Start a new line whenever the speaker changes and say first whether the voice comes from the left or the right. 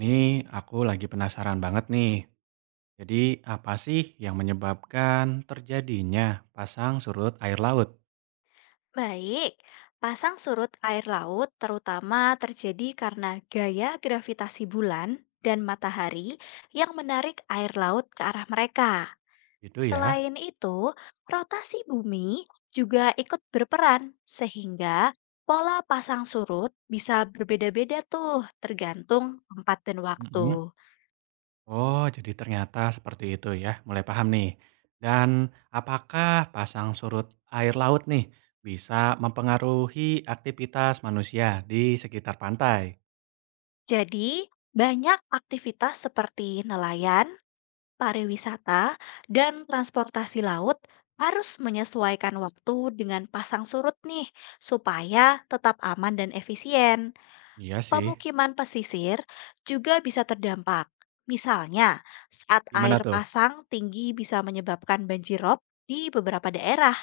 right: Nih, aku lagi penasaran banget nih. Jadi, apa sih yang menyebabkan terjadinya pasang surut air laut?
left: Baik, pasang surut air laut terutama terjadi karena gaya gravitasi bulan dan matahari yang menarik air laut ke arah mereka.
right: Gitu ya.
left: Selain itu, rotasi bumi juga ikut berperan, sehingga pola pasang surut bisa berbeda-beda tuh tergantung tempat dan
right: Mm-mm.
left: waktu.
right: Oh, jadi ternyata seperti itu ya. Mulai paham nih. Dan apakah pasang surut air laut nih bisa mempengaruhi aktivitas manusia di sekitar pantai?
left: Jadi, banyak aktivitas seperti nelayan, pariwisata, dan transportasi laut harus menyesuaikan waktu dengan pasang surut nih, supaya tetap aman dan efisien.
right: Iya sih.
left: Pemukiman pesisir juga bisa terdampak. Misalnya, saat
right: Gimana
left: air
right: tuh?
left: pasang tinggi bisa menyebabkan banjir rob di beberapa daerah.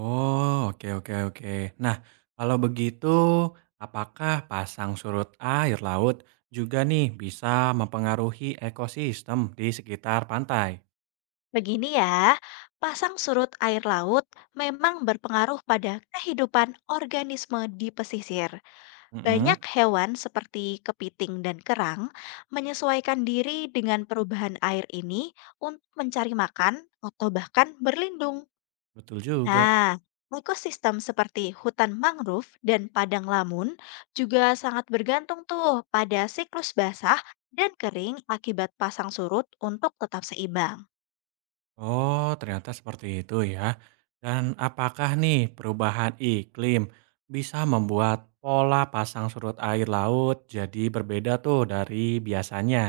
right: Oh, oke oke oke. Nah, kalau begitu, apakah pasang surut air laut juga nih bisa mempengaruhi ekosistem di sekitar pantai?
left: Begini ya, pasang surut air laut memang berpengaruh pada kehidupan organisme di pesisir.
right: Mhm,
left: Banyak hewan seperti kepiting dan kerang menyesuaikan diri dengan perubahan air ini untuk mencari makan atau bahkan berlindung.
right: betul juga.
left: Nah, ekosistem seperti hutan mangrove dan padang lamun juga sangat bergantung tuh pada siklus basah dan kering akibat pasang surut untuk tetap seimbang.
right: Oh, ternyata seperti itu ya. Dan apakah nih perubahan iklim bisa membuat pola pasang surut air laut jadi berbeda tuh dari biasanya?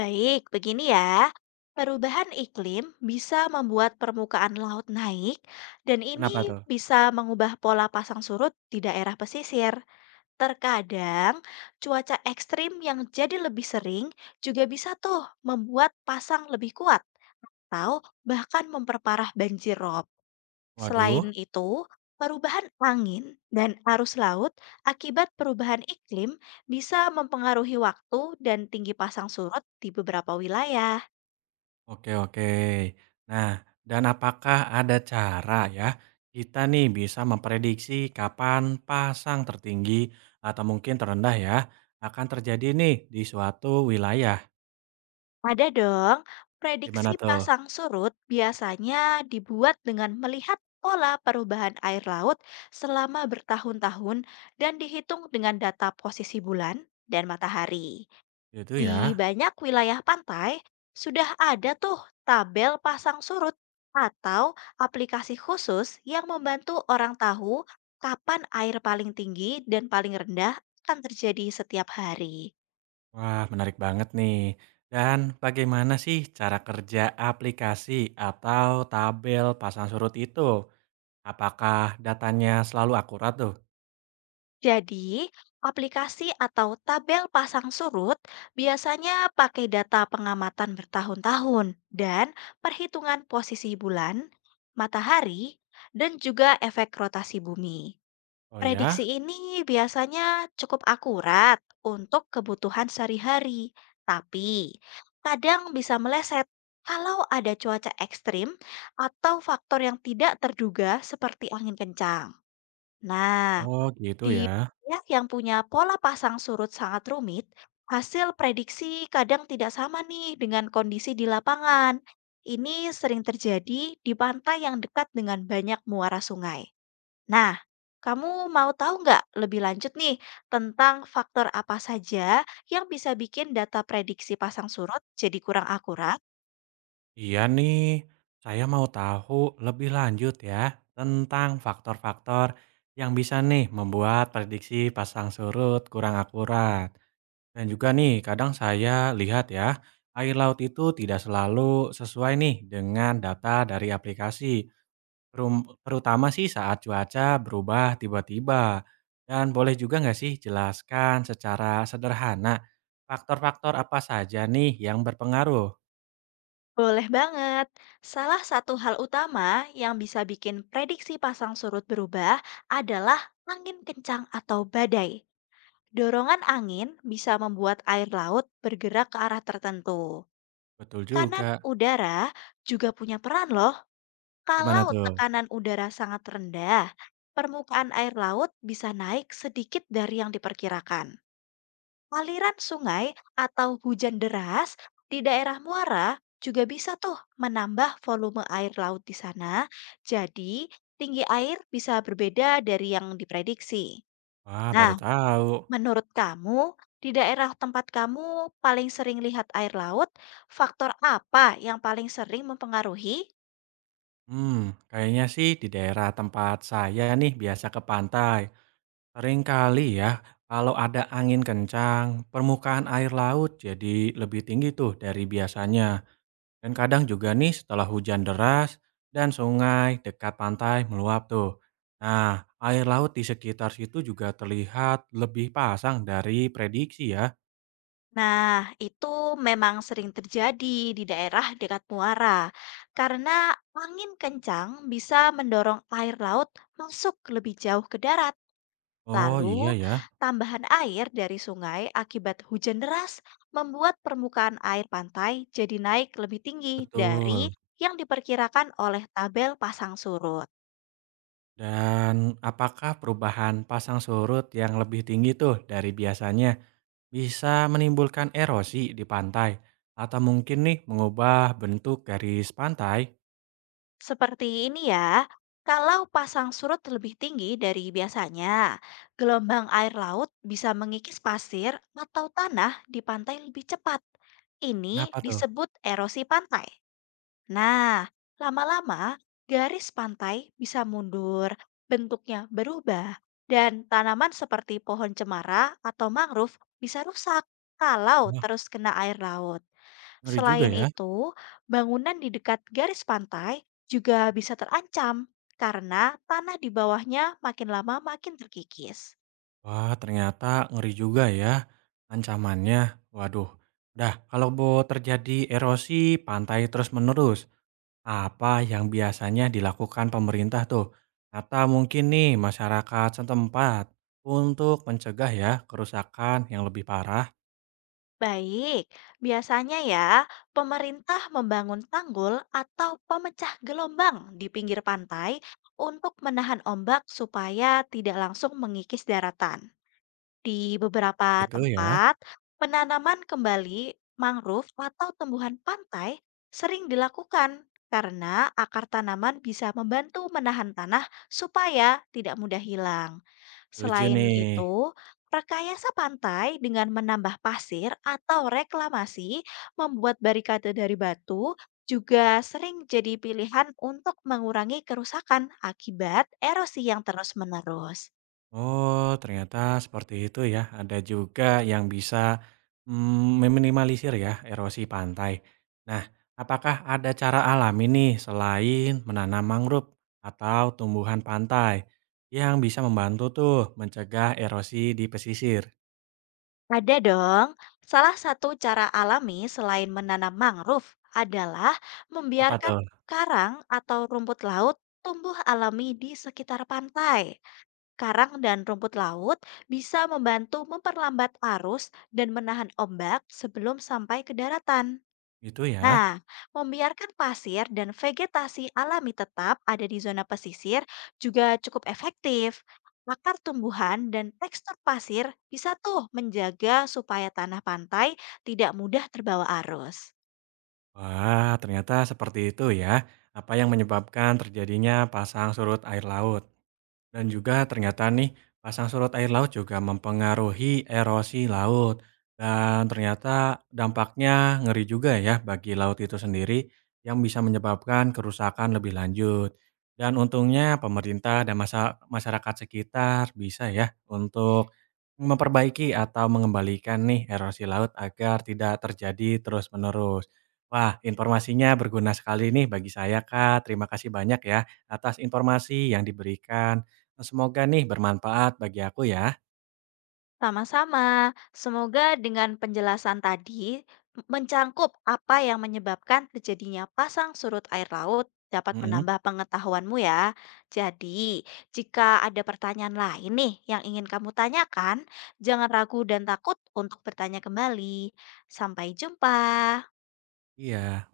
left: Baik, begini ya. Perubahan iklim bisa membuat permukaan laut naik, dan ini
right: Kenapa tuh?
left: bisa mengubah pola pasang surut di daerah pesisir. Terkadang, cuaca ekstrim yang jadi lebih sering juga bisa tuh membuat pasang lebih kuat atau bahkan memperparah banjir rob.
right: Waduh.
left: Selain itu, perubahan angin dan arus laut akibat perubahan iklim bisa mempengaruhi waktu dan tinggi pasang surut di beberapa wilayah.
right: Oke oke. Nah, dan apakah ada cara ya, kita nih bisa memprediksi kapan pasang tertinggi atau mungkin terendah ya, akan terjadi nih di suatu wilayah?
left: Ada dong,
right: Gimana
left: prediksi
right: tuh?
left: pasang surut biasanya dibuat dengan melihat pola perubahan air laut selama bertahun-tahun dan dihitung dengan data posisi bulan dan matahari.
right: Itu
left: Di
right: ya?
left: banyak wilayah pantai, sudah ada tuh tabel pasang surut atau aplikasi khusus yang membantu orang tahu kapan air paling tinggi dan paling rendah akan terjadi setiap hari.
right: Wah, menarik banget nih. Dan bagaimana sih cara kerja aplikasi atau tabel pasang surut itu? Apakah datanya selalu akurat tuh?
left: Jadi, aplikasi atau tabel pasang surut biasanya pakai data pengamatan bertahun-tahun dan perhitungan posisi bulan, matahari, dan juga efek rotasi bumi.
right: Oh ya?
left: Prediksi ini biasanya cukup akurat untuk kebutuhan sehari-hari, tapi kadang bisa meleset kalau ada cuaca ekstrim atau faktor yang tidak terduga seperti angin kencang. Nah,
right: Oh gitu
left: di
right: ya.
left: wilayah yang punya pola pasang surut sangat rumit, hasil prediksi kadang tidak sama nih dengan kondisi di lapangan. Ini sering terjadi di pantai yang dekat dengan banyak muara sungai. Nah, kamu mau tahu nggak lebih lanjut nih tentang faktor apa saja yang bisa bikin data prediksi pasang surut jadi kurang akurat?
right: Iya nih, saya mau tahu lebih lanjut ya tentang faktor-faktor yang bisa nih membuat prediksi pasang surut kurang akurat. Dan juga nih, kadang saya lihat ya, air laut itu tidak selalu sesuai nih dengan data dari aplikasi, terutama sih saat cuaca berubah tiba-tiba. Dan boleh juga nggak sih jelaskan secara sederhana faktor-faktor apa saja nih yang berpengaruh?
left: Boleh banget. Salah satu hal utama yang bisa bikin prediksi pasang surut berubah adalah angin kencang atau badai. Dorongan angin bisa membuat air laut bergerak ke arah tertentu.
right: Betul juga.
left: Tekanan udara juga punya peran loh.
right: Gimana
left: Kalau
right: tuh?
left: tekanan udara sangat rendah, permukaan air laut bisa naik sedikit dari yang diperkirakan. Aliran sungai atau hujan deras di daerah muara juga bisa tuh menambah volume air laut di sana. Jadi, tinggi air bisa berbeda dari yang diprediksi.
right: Wah, baru
left: Nah,
right: tahu.
left: menurut kamu, di daerah tempat kamu paling sering lihat air laut, faktor apa yang paling sering mempengaruhi?
right: Hmm, kayaknya sih di daerah tempat saya nih biasa ke pantai. Sering kali ya, kalau ada angin kencang, permukaan air laut jadi lebih tinggi tuh dari biasanya. Dan kadang juga nih setelah hujan deras dan sungai dekat pantai meluap tuh. Nah, air laut di sekitar situ juga terlihat lebih pasang dari prediksi ya.
left: Nah, itu memang sering terjadi di daerah dekat muara, karena angin kencang bisa mendorong air laut masuk lebih jauh ke darat.
right: Oh
left: Lalu,
right: iya ya,
left: tambahan air dari sungai akibat hujan deras membuat permukaan air pantai jadi naik lebih tinggi dari
right: betul.
left: yang diperkirakan oleh tabel pasang surut.
right: Dan apakah perubahan pasang surut yang lebih tinggi tuh dari biasanya bisa menimbulkan erosi di pantai? Atau mungkin nih mengubah bentuk garis pantai?
left: Seperti ini ya, kalau pasang surut lebih tinggi dari biasanya, gelombang air laut bisa mengikis pasir atau tanah di pantai lebih cepat. Ini
right: Kenapa tuh?
left: disebut erosi pantai. Nah, lama-lama garis pantai bisa mundur, bentuknya berubah, dan tanaman seperti pohon cemara atau mangrove bisa rusak kalau
right: Wah,
left: terus kena air laut.
right: ngeri juga
left: Selain
right: ya.
left: itu, bangunan di dekat garis pantai juga bisa terancam karena tanah di bawahnya makin lama makin terkikis.
right: Wah, ternyata ngeri juga ya ancamannya. Waduh. Dah, kalau mau terjadi erosi pantai terus-menerus, apa yang biasanya dilakukan pemerintah tuh, atau mungkin nih masyarakat setempat untuk mencegah ya kerusakan yang lebih parah?
left: Baik, biasanya ya pemerintah membangun tanggul atau pemecah gelombang di pinggir pantai untuk menahan ombak supaya tidak langsung mengikis daratan. Di beberapa
right: Itu ya,
left: tempat, penanaman kembali mangrove atau tumbuhan pantai sering dilakukan karena akar tanaman bisa membantu menahan tanah supaya tidak mudah hilang.
right: setuju
left: Selain
right: nih.
left: itu, rekayasa pantai dengan menambah pasir atau reklamasi membuat barikade dari batu juga sering jadi pilihan untuk mengurangi kerusakan akibat erosi yang terus-menerus.
right: Oh, ternyata seperti itu ya. Ada juga yang bisa meminimalisir ya erosi pantai. Nah, apakah ada cara alami nih selain menanam mangrove atau tumbuhan pantai yang bisa membantu tuh mencegah erosi di pesisir?
left: Ada dong. Salah satu cara alami selain menanam mangrove adalah
right: Apa
left: membiarkan
right: tuh?
left: karang atau rumput laut tumbuh alami di sekitar pantai. Karang dan rumput laut bisa membantu memperlambat arus dan menahan ombak sebelum sampai ke daratan.
right: Itu
left: Nah,
right: ya.
left: membiarkan pasir dan vegetasi alami tetap ada di zona pesisir juga cukup efektif. Akar tumbuhan dan tekstur pasir bisa tuh menjaga supaya tanah pantai tidak mudah terbawa arus.
right: Wah, ternyata seperti itu ya. Apa yang menyebabkan terjadinya pasang surut air laut. Dan juga ternyata nih pasang surut air laut juga mempengaruhi erosi laut dan ternyata dampaknya ngeri juga ya bagi laut itu sendiri yang bisa menyebabkan kerusakan lebih lanjut. Dan untungnya pemerintah dan masyarakat sekitar bisa ya untuk memperbaiki atau mengembalikan nih erosi laut agar tidak terjadi terus-menerus. Wah, informasinya berguna sekali nih bagi saya, Kak. Terima kasih banyak ya atas informasi yang diberikan. Semoga nih bermanfaat bagi aku ya.
left: Sama-sama. Semoga dengan penjelasan tadi mencangkup apa yang menyebabkan terjadinya pasang surut air laut dapat
right: Mhm,
left: menambah pengetahuanmu ya. Jadi, jika ada pertanyaan lain nih yang ingin kamu tanyakan, jangan ragu dan takut untuk bertanya kembali. Sampai jumpa.
right: iya.